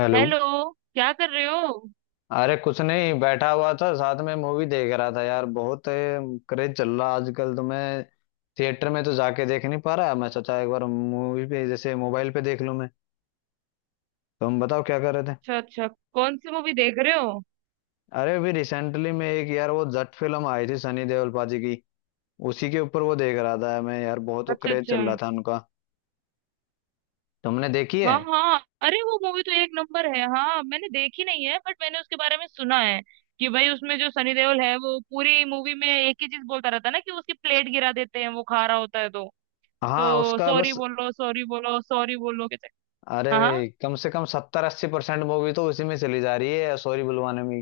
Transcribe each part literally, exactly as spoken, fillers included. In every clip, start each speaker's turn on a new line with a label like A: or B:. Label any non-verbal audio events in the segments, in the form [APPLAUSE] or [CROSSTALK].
A: Hello.
B: Hello. क्या कर रहे हो?
A: अरे कुछ नहीं, बैठा हुआ था, साथ में मूवी देख रहा था यार। बहुत क्रेज चल रहा आजकल, तो मैं थिएटर में तो जाके देख नहीं पा रहा। मैं सोचा एक बार मूवी पे जैसे मोबाइल पे देख लूं। मैं तुम बताओ क्या कर रहे थे।
B: अच्छा अच्छा। कौन सी मूवी देख रहे हो?
A: अरे अभी रिसेंटली में एक, यार, वो जट फिल्म आई थी सनी देओल पाजी की। उसी के ऊपर वो देख रहा था मैं। यार बहुत
B: अच्छा
A: क्रेज
B: अच्छा।
A: चल रहा था उनका। तुमने देखी है?
B: हाँ हाँ, अरे वो मूवी तो एक नंबर है। हाँ, मैंने देखी नहीं है बट मैंने उसके बारे में सुना है कि भाई उसमें जो सनी देओल है वो पूरी मूवी में एक ही चीज बोलता रहता है ना कि उसकी प्लेट गिरा देते हैं वो खा रहा होता है तो
A: हाँ
B: तो
A: उसका
B: सॉरी
A: बस।
B: बोलो, सॉरी बोलो, सॉरी बोलो कहते।
A: अरे
B: हाँ
A: भाई, कम से कम सत्तर अस्सी परसेंट मूवी तो उसी में चली जा रही है सॉरी बुलवाने में।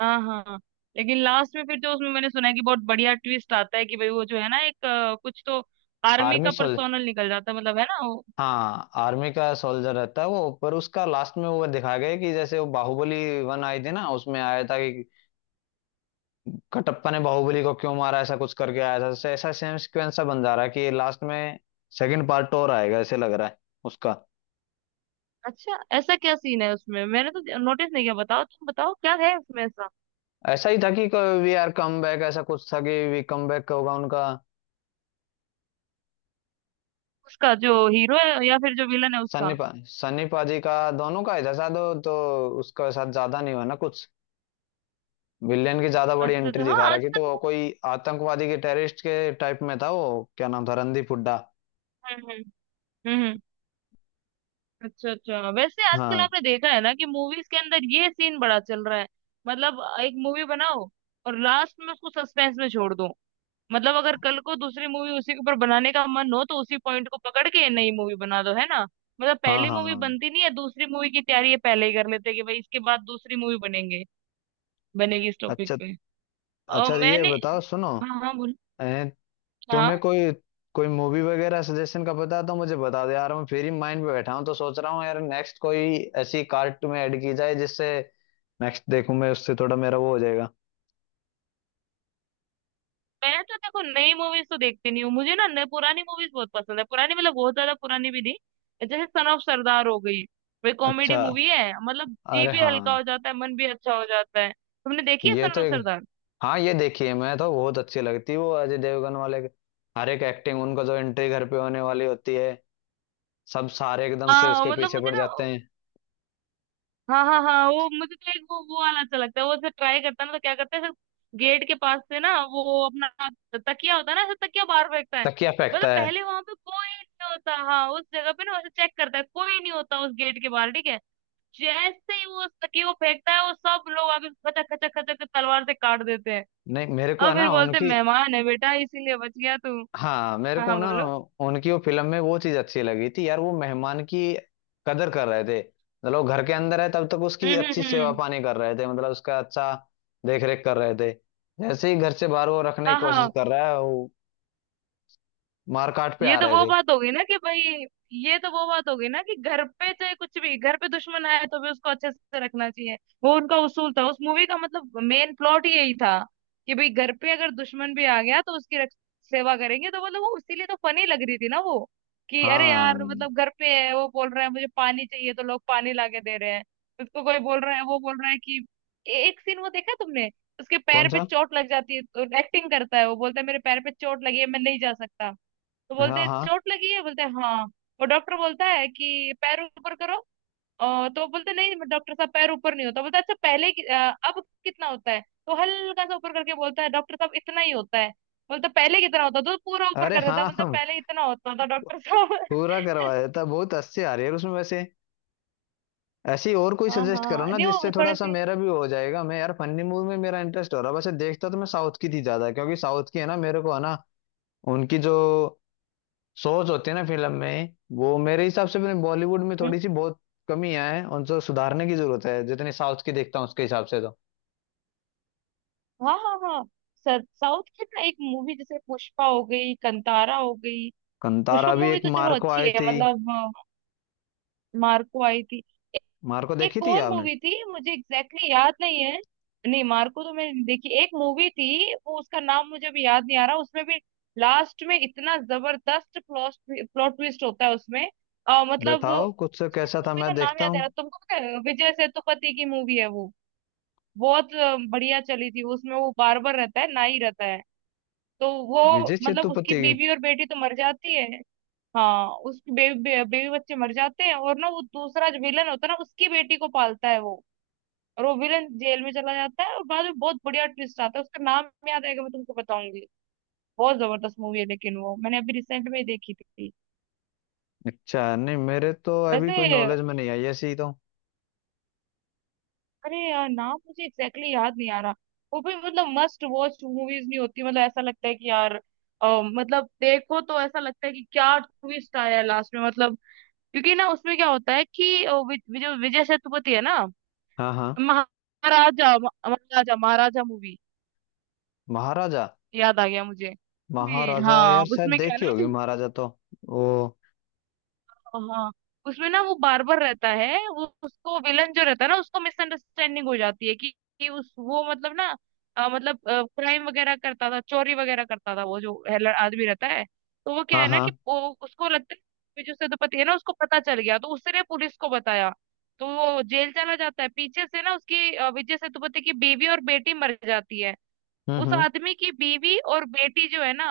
B: हाँ हाँ हाँ। लेकिन लास्ट में फिर जो उसमें मैंने सुना है कि बहुत बढ़िया ट्विस्ट आता है कि भाई वो जो है ना एक अ, कुछ तो आर्मी
A: आर्मी।
B: का पर्सोनल निकल जाता है, मतलब है ना।
A: हाँ, आर्मी का सोल्जर रहता है वो। पर उसका लास्ट में वो दिखाया गया है कि जैसे वो बाहुबली वन आई थी ना, उसमें आया था कि कटप्पा ने बाहुबली को क्यों मारा, ऐसा कुछ करके आया था। ऐसा, ऐसा सेम सिक्वेंस सा बन जा रहा है कि ये लास्ट में सेकंड पार्ट और आएगा ऐसे लग रहा है उसका।
B: अच्छा, ऐसा क्या सीन है उसमें? मैंने तो नोटिस नहीं किया। बताओ, तुम बताओ क्या है उसमें ऐसा।
A: ऐसा ही था कि वी आर कम बैक, ऐसा कुछ था कि वी कम बैक होगा उनका।
B: उसका जो हीरो है या फिर जो विलन है
A: सन्नी
B: उसका?
A: पा सन्नी पाजी का। दोनों का ही था शायद वो, तो उसका साथ ज्यादा नहीं हुआ ना कुछ। विलेन की ज्यादा बड़ी
B: अच्छा
A: एंट्री
B: अच्छा,
A: दिखा
B: हाँ।
A: रखी, तो
B: आजकल
A: वो कोई आतंकवादी के टेररिस्ट के टाइप में था। वो क्या नाम था, रणदीप हुड्डा।
B: हम्म हम्म। हम्म, हम्म। अच्छा अच्छा, वैसे आजकल
A: हाँ
B: आपने देखा है ना कि मूवीज के अंदर ये सीन बड़ा चल रहा है। मतलब एक मूवी बनाओ और लास्ट में उसको सस्पेंस में छोड़ दो। मतलब अगर कल को दूसरी मूवी उसी के ऊपर बनाने का मन हो तो उसी पॉइंट को पकड़ के नई मूवी बना दो, है ना। मतलब
A: हाँ
B: पहली मूवी
A: हाँ।
B: बनती नहीं है, दूसरी मूवी की तैयारी ये पहले ही कर लेते हैं कि भाई इसके बाद दूसरी मूवी बनेंगे, बनेगी इस टॉपिक
A: अच्छा
B: पे। और
A: अच्छा, ये
B: मैंने
A: बताओ, सुनो,
B: हाँ हाँ बोल।
A: ए, तुम्हें
B: हाँ,
A: कोई, कोई मूवी वगैरह सजेशन का पता है तो मुझे बता दो यार। मैं फिर ही माइंड पे बैठा हूँ, तो सोच रहा हूँ यार नेक्स्ट कोई ऐसी कार्ट में ऐड की जाए जिससे नेक्स्ट देखूं मैं, उससे थोड़ा मेरा वो हो जाएगा।
B: मैं तो देखो नई मूवीज तो देखती नहीं हूँ। मुझे ना नई पुरानी मूवीज बहुत पसंद है। पुरानी मतलब बहुत ज्यादा पुरानी भी नहीं, जैसे सन ऑफ सरदार हो गई। वे कॉमेडी
A: अच्छा।
B: मूवी है, मतलब जी
A: अरे
B: भी हल्का
A: हाँ।
B: हो जाता है, मन भी अच्छा हो जाता है। तुमने देखी है
A: ये
B: सन
A: तो
B: ऑफ
A: एक
B: सरदार?
A: हाँ ये देखिए, मैं तो बहुत अच्छी लगती है वो अजय देवगन वाले के। हर एक एक्टिंग उनका, जो एंट्री घर पे होने वाली होती है, सब सारे एकदम से
B: हाँ,
A: उसके
B: मतलब
A: पीछे
B: मुझे
A: पड़
B: ना।
A: जाते हैं।
B: हाँ हाँ हाँ, वो मुझे तो एक वो वो वाला अच्छा लगता है। वो ऐसे ट्राई करता है ना, तो क्या करता है, गेट के पास से ना, वो अपना तकिया होता है ना, ऐसे तकिया बाहर फेंकता है।
A: तकिया फेंकता
B: मतलब
A: है?
B: पहले वहां पे कोई नहीं होता, हाँ उस जगह पे ना, उसे चेक करता है कोई नहीं होता उस गेट के बाहर, ठीक है। जैसे ही वो उस तकिए को फेंकता है वो सब लोग आके खचक खचक खचक के तलवार से काट देते हैं
A: नहीं, मेरे को
B: और
A: है
B: फिर
A: ना
B: बोलते हैं,
A: उनकी।
B: मेहमान है बेटा इसीलिए बच गया तू।
A: हाँ, मेरे
B: हाँ
A: को
B: हाँ
A: ना
B: बोलो।
A: उनकी वो फिल्म में वो चीज अच्छी लगी थी यार, वो मेहमान की कदर कर रहे थे। मतलब वो घर के अंदर है तब तक उसकी
B: हम्म
A: अच्छी
B: हम्म
A: सेवा
B: हम्म।
A: पानी कर रहे थे, मतलब उसका अच्छा देख रेख कर रहे थे। जैसे ही घर से बाहर वो रखने की
B: हाँ
A: कोशिश
B: हाँ।
A: कर रहा है, वो मारकाट पे
B: ये
A: आ
B: तो
A: रहे
B: वो
A: थे।
B: बात होगी ना कि भाई ये तो वो बात होगी ना कि घर पे चाहे कुछ भी, घर पे दुश्मन आए तो भी उसको अच्छे से रखना चाहिए। वो उनका उसूल था उस मूवी का, मतलब मेन प्लॉट ही यही था कि भाई घर पे अगर दुश्मन भी आ गया तो उसकी रख, सेवा करेंगे, तो मतलब वो इसीलिए तो फनी लग रही थी ना वो, कि अरे यार,
A: हाँ।
B: मतलब घर पे है, वो बोल रहा है मुझे पानी चाहिए तो लोग पानी लाके दे रहे हैं। उसको कोई बोल रहा है, वो बोल रहा है कि ए- एक सीन वो देखा तुमने? उसके
A: कौन
B: पैर पे
A: सा?
B: चोट लग जाती है, एक्टिंग करता है, वो बोलता है मेरे पैर पे चोट लगी है मैं नहीं जा सकता। तो बोलते
A: हाँ
B: हैं,
A: हाँ।
B: चोट लगी है? बोलते हैं, हाँ। और डॉक्टर बोलता है कि पैर ऊपर करो। अ, तो बोलते नहीं डॉक्टर साहब पैर ऊपर नहीं होता, बोलता अच्छा पहले कि- अ, अब कितना होता है। तो हल्का सा ऊपर करके बोलता है डॉक्टर साहब इतना ही होता है। बोलता पहले कितना होता था, तो पूरा ऊपर
A: अरे
B: कर देता है।
A: हाँ,
B: बोलता
A: हम
B: पहले इतना होता था डॉक्टर साहब।
A: पूरा
B: [LAUGHS]
A: करवाया था। बहुत अच्छी आ रही है उसमें वैसे। ऐसी और कोई
B: हाँ
A: सजेस्ट करो
B: हाँ,
A: ना,
B: नहीं
A: जिससे
B: वो
A: थोड़ा
B: थोड़े
A: सा
B: से।
A: मेरा भी हो जाएगा। मैं यार फनी मूवी में मेरा इंटरेस्ट हो रहा है, वैसे देखता तो मैं साउथ की थी ज्यादा, क्योंकि साउथ की है ना, मेरे को है ना उनकी जो सोच होती है ना फिल्म में, वो मेरे हिसाब से बॉलीवुड में
B: हम्म,
A: थोड़ी सी बहुत कमियां हैं, उनको सुधारने की जरूरत है जितनी साउथ की देखता हूँ उसके हिसाब से तो।
B: हाँ हाँ हाँ सर। साउथ की ना एक मूवी, जैसे पुष्पा हो गई, कंतारा हो गई। पुष्पा
A: कंतारा भी
B: मूवी
A: एक,
B: तो चलो
A: मार्को
B: अच्छी
A: आई
B: है,
A: थी।
B: मतलब अ, मार्को आई थी।
A: मार्को देखी
B: एक
A: थी
B: और
A: आपने?
B: मूवी थी, मुझे एग्जैक्टली exactly याद नहीं है। नहीं, मार्को तो मैंने नहीं देखी। एक मूवी थी वो, उसका नाम मुझे अभी याद नहीं आ रहा, उसमें भी लास्ट में इतना जबरदस्त प्लॉट प्लॉट ट्विस्ट होता है उसमें। अ, मतलब
A: बताओ कुछ, कैसा था
B: मूवी का
A: मैं
B: नाम
A: देखता
B: याद आ
A: हूँ।
B: रहा, तुमको पता है विजय सेतुपति की मूवी है वो। बहुत अ, बढ़िया चली थी वो, उसमें वो बार्बर रहता है, नाई रहता है। तो वो,
A: विजय
B: मतलब
A: सेतुपति
B: उसकी
A: की।
B: बीवी और बेटी तो मर जाती है। हाँ, उसके बेबी बेबी बच्चे मर जाते हैं और ना, वो दूसरा जो विलन होता है ना उसकी बेटी को पालता है वो, रोविलन जेल में चला जाता है और बाद में बहुत बढ़िया ट्विस्ट आता है। उसका नाम याद आएगा, मैं तुमको बताऊंगी, बहुत जबरदस्त मूवी है, लेकिन वो मैंने अभी रिसेंट में ही देखी थी।
A: अच्छा, नहीं मेरे तो अभी
B: वैसे
A: कोई नॉलेज में नहीं आई ऐसी तो।
B: अरे यार, नाम मुझे एग्जैक्टली exactly याद नहीं आ रहा। वो भी मतलब मस्ट वॉच मूवीज नहीं होती, मतलब ऐसा लगता है कि यार अ, मतलब देखो तो ऐसा लगता है कि क्या ट्विस्ट आया लास्ट में, मतलब क्योंकि ना उसमें क्या होता है कि अ, वि- वि- जो विजय सेतुपति है ना।
A: हाँ हाँ।
B: महाराजा, महाराजा, महाराजा मूवी,
A: महाराजा।
B: याद आ गया मुझे उसमें-
A: महाराजा
B: हाँ,
A: यार शायद
B: उसमें क्या है
A: देखी
B: ना,
A: होगी। महाराजा तो वो।
B: हाँ उसमें ना वो बार्बर रहता है, वो उसको विलन जो रहता है ना उसको मिसअंडरस्टैंडिंग हो जाती है कि, कि उस वो मतलब ना, अ, मतलब क्राइम वगैरह करता था, चोरी वगैरह करता था, वो जो है ल- आदमी रहता है। तो वो क्या
A: हाँ
B: है ना
A: हाँ।
B: कि वो, उसको लगता है कि जो सेनापति है ना उसको पता चल गया, तो उसने पुलिस को बताया। तो वो जेल चला जाता है, पीछे से ना उसकी अ, विजय सेतुपति की बीवी और बेटी मर जाती है।
A: हम्म
B: उस
A: हम्म।
B: आदमी की बीवी और बेटी जो है ना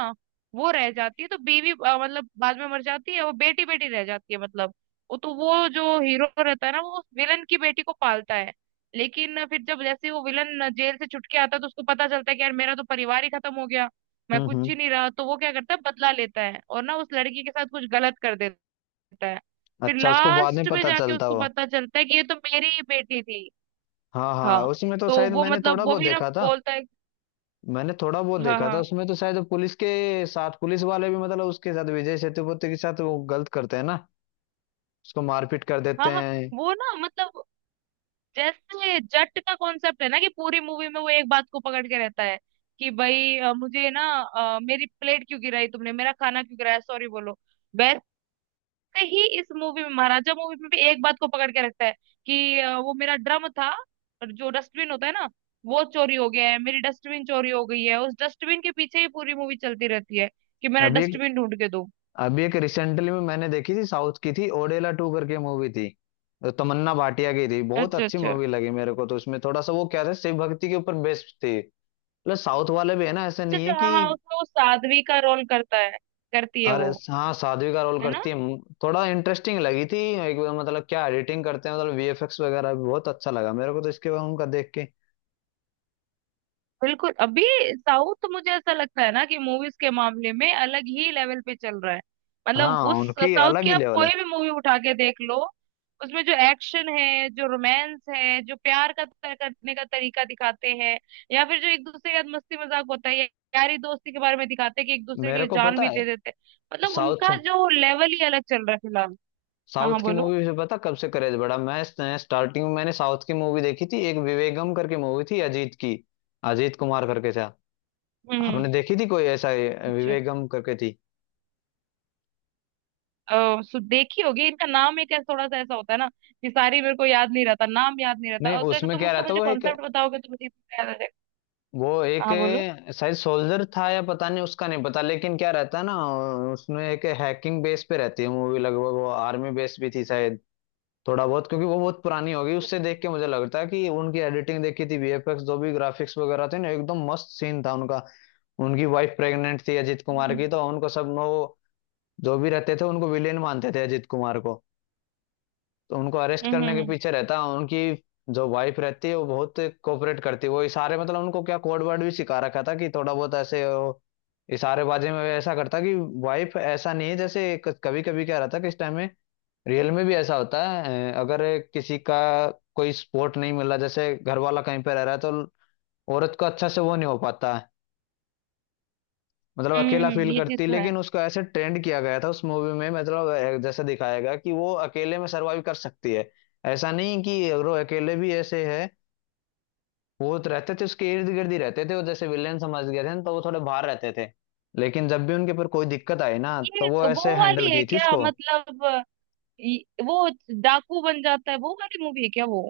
B: वो रह जाती है। तो बीवी अ, मतलब बाद में मर जाती है, वो बेटी बेटी रह जाती है, मतलब वो, तो वो जो हीरो रहता है ना वो विलन की बेटी को पालता है। लेकिन फिर जब जैसे वो विलन जेल से छुटके आता है तो उसको पता चलता है कि यार मेरा तो परिवार ही खत्म हो गया, मैं
A: हम्म
B: कुछ
A: हम्म।
B: ही नहीं रहा, तो वो क्या करता है बदला लेता है और ना उस लड़की के साथ कुछ गलत कर देता है। फिर
A: अच्छा, उसको बाद में
B: लास्ट में
A: पता
B: जाके
A: चलता
B: उसको
A: वो।
B: पता चलता है कि ये तो मेरी ही बेटी थी।
A: हाँ हाँ,
B: हाँ,
A: उसमें तो
B: तो
A: शायद
B: वो
A: मैंने थोड़ा
B: मतलब वो
A: बहुत
B: भी ना
A: देखा था।
B: बोलता है।
A: मैंने थोड़ा बहुत
B: हाँ
A: देखा था
B: हाँ
A: उसमें, तो शायद पुलिस के साथ, पुलिस वाले भी मतलब उसके साथ, विजय सेतुपति के साथ वो गलत करते हैं ना, उसको मारपीट कर देते
B: हाँ हाँ।
A: हैं।
B: वो ना, मतलब जैसे जट का कॉन्सेप्ट है ना कि पूरी मूवी में वो एक बात को पकड़ के रहता है कि भाई अ, मुझे ना अ, मेरी प्लेट क्यों गिराई तुमने, मेरा खाना क्यों गिराया, सॉरी बोलो। वैसे ही इस मूवी में, महाराजा मूवी में भी एक बात को पकड़ के रखता है कि अ, वो मेरा ड्रम था, और जो डस्टबिन होता है ना वो चोरी हो गया है, मेरी डस्टबिन चोरी हो गई है, उस डस्टबिन के पीछे ही पूरी मूवी चलती रहती है कि मेरा
A: अभी,
B: डस्टबिन ढूंढ के दो।
A: अभी एक रिसेंटली में मैंने देखी थी, साउथ की थी, ओडेला टू करके मूवी थी। तो तमन्ना भाटिया की थी, बहुत
B: अच्छा
A: अच्छी
B: अच्छा,
A: मूवी लगी मेरे को तो। उसमें थोड़ा सा वो क्या था, शिव भक्ति के ऊपर बेस्ड थी। मतलब साउथ वाले भी है ना, ऐसे
B: अच्छा
A: नहीं है
B: अच्छा, हाँ
A: कि।
B: हाँ, उसमें वो साध्वी का रोल करता है, करती है
A: अरे
B: वो,
A: हाँ, साध्वी का रोल
B: है ना।
A: करती है। थोड़ा इंटरेस्टिंग लगी थी एक बार, मतलब क्या एडिटिंग करते हैं, मतलब वी एफ एक्स वगैरह भी बहुत अच्छा लगा मेरे को तो, इसके बाद उनका देख के।
B: बिल्कुल, अभी साउथ मुझे ऐसा लगता है ना कि मूवीज के मामले में अलग ही लेवल पे चल रहा है। मतलब
A: हाँ,
B: उस
A: उनकी
B: साउथ
A: अलग
B: की
A: ही
B: आप
A: लेवल है।
B: कोई भी मूवी उठा के देख लो, उसमें जो एक्शन है, जो रोमांस है, जो प्यार का तर- करने का तरीका दिखाते हैं, या फिर जो एक दूसरे के साथ मस्ती मजाक होता है, या यारी दोस्ती के बारे में दिखाते हैं कि एक दूसरे के
A: मेरे
B: लिए
A: को
B: जान
A: पता
B: भी
A: है।
B: दे देते हैं, मतलब
A: साउथ
B: उनका जो लेवल ही अलग चल रहा है फिलहाल। हाँ
A: साउथ
B: हाँ
A: की
B: बोलो।
A: मूवी से पता कब से क्रेज बढ़ा मैं। स्टार्टिंग में मैंने साउथ की मूवी देखी थी, एक विवेगम करके मूवी थी अजीत की। अजीत कुमार करके था।
B: हम्म
A: आपने
B: हम्म,
A: देखी थी कोई ऐसा, ये,
B: अच्छा।
A: विवेगम करके थी?
B: अ, सु- देखी होगी, इनका नाम एक ऐसा थोड़ा सा ऐसा होता है ना कि सारी मेरे को याद नहीं रहता, नाम याद नहीं रहता,
A: नहीं,
B: अगर
A: उसमें
B: तुम
A: क्या
B: उसका
A: रहता,
B: मुझे
A: वो एक
B: कॉन्सेप्ट बताओगे तो मुझे इतना याद आ जाएगा।
A: वो एक
B: हाँ बोलो।
A: शायद सोल्जर था या पता नहीं, उसका नहीं पता, लेकिन क्या रहता ना, उसमें एक हैकिंग बेस पे रहती है मूवी लगभग। वो आर्मी बेस भी थी शायद थोड़ा बहुत, क्योंकि वो बहुत पुरानी होगी उससे। देख के मुझे लगता है कि उनकी एडिटिंग देखी थी, वी एफ एक्स जो भी ग्राफिक्स वगैरह थे ना, एकदम मस्त सीन था उनका। उनकी वाइफ प्रेग्नेंट थी अजीत कुमार
B: हम्म
A: की, तो उनको सब वो जो भी रहते थे, उनको विलेन मानते थे अजीत कुमार को, तो उनको अरेस्ट
B: हम्म
A: करने के
B: हम्म।
A: पीछे रहता। उनकी जो वाइफ रहती है वो बहुत कोऑपरेट करती है, वो इशारे, मतलब उनको क्या कोड वर्ड भी सिखा रखा था कि थोड़ा बहुत ऐसे, वो इशारेबाजी में वो ऐसा करता कि वाइफ ऐसा नहीं है जैसे, कभी कभी क्या रहता कि इस टाइम में रियल में भी ऐसा होता है, अ, अगर किसी का कोई सपोर्ट नहीं मिला, जैसे घर वाला कहीं पे रह रहा है, तो औरत को अच्छा से वो नहीं हो पाता है, मतलब
B: हम्म,
A: अकेला
B: हम्म,
A: फील
B: ये चीज
A: करती है।
B: तो है।
A: लेकिन उसको ऐसे ट्रेंड किया गया था उस मूवी में, मतलब अ, जैसे दिखाया गया कि वो अकेले में सर्वाइव कर सकती है। ऐसा नहीं कि अगर वो अकेले भी ऐसे है। वो तो रहते थे उसके इर्द गिर्द ही रहते थे, वो जैसे विलेन समझ गए थे ना, तो वो थोड़े बाहर रहते थे, लेकिन जब भी उनके पर कोई दिक्कत आई ना, तो
B: ये
A: वो ऐसे
B: वो
A: हैंडल
B: वाली है
A: की थी
B: क्या,
A: उसको।
B: मतलब अ, ये- वो डाकू बन जाता है वो वाली मूवी है क्या वो?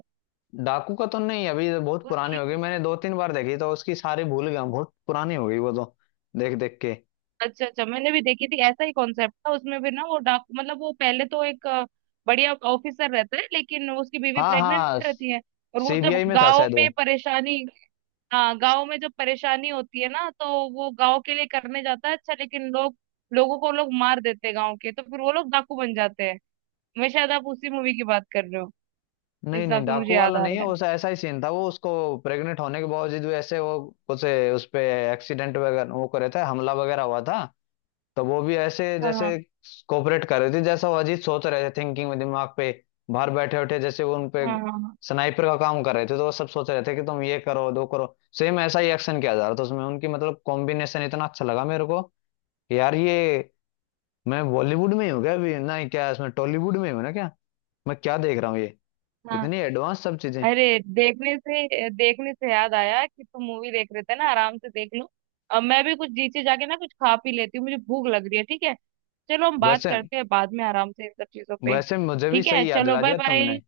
A: डाकू का तो नहीं, अभी तो बहुत पुरानी
B: उसकी।
A: हो गई, मैंने दो तीन बार देखी तो उसकी सारी भूल गया हूँ, बहुत पुरानी हो गई वो तो, देख देख के।
B: अच्छा अच्छा, मैंने भी देखी थी, ऐसा ही कॉन्सेप्ट था उसमें भी ना, वो डाकू मतलब वो पहले तो एक अ, बढ़िया ऑफिसर रहता है लेकिन उसकी बीवी
A: हाँ
B: प्रेग्नेंट
A: हाँ।
B: रहती है। और वो जब
A: सी बी आई में था
B: गांव
A: शायद
B: में
A: वो।
B: परेशानी, हाँ गांव में जब परेशानी होती है ना तो वो गांव के लिए करने जाता है, अच्छा, लेकिन लोग, लोगों को लोग मार देते हैं गांव के, तो फिर वो लोग डाकू बन जाते हैं। मैं शायद, आप उसी मूवी की बात कर रहे हो, इस
A: नहीं
B: हिसाब
A: नहीं,
B: से मुझे
A: डाकू
B: याद
A: वाला
B: आ
A: नहीं है
B: रहा है।
A: उस। ऐसा ही सीन था वो, उसको प्रेग्नेंट होने के बावजूद भी ऐसे वो उसे, उस पे एक्सीडेंट वगैरह वो करे थे, हमला वगैरह हुआ था, तो वो भी ऐसे
B: हाँ हाँ
A: जैसे कोऑपरेट कर रहे थे, जैसा वो अजीत सोच रहे थे, थिंकिंग में दिमाग पे बाहर बैठे उठे जैसे, वो उन पे
B: हाँ हाँ
A: स्नाइपर का काम कर रहे थे, तो वो सब सोच रहे थे कि तुम ये करो दो करो, सेम ऐसा ही एक्शन किया जा रहा था उसमें। उनकी मतलब कॉम्बिनेशन इतना अच्छा लगा मेरे को कि यार ये मैं बॉलीवुड में ही हूँ क्या अभी, ना ही क्या इसमें टॉलीवुड में हूँ ना क्या, मैं क्या देख रहा हूँ ये
B: हाँ हाँ।
A: इतनी एडवांस सब चीजें।
B: अरे देखने से देखने से याद आया कि तुम मूवी देख रहे थे ना, आराम से देख लो। अब मैं भी कुछ नीचे जाके ना कुछ खा पी लेती हूँ, मुझे भूख लग रही है, ठीक है। चलो, हम बात
A: वैसे
B: करते हैं बाद में आराम से इन सब चीजों पे,
A: वैसे मुझे भी
B: ठीक है,
A: सही याद
B: चलो
A: दिला
B: बाय
A: दिया
B: बाय।
A: तुमने।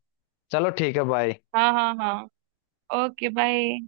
A: चलो ठीक है, बाय।
B: हाँ हाँ हाँ। Okay bye.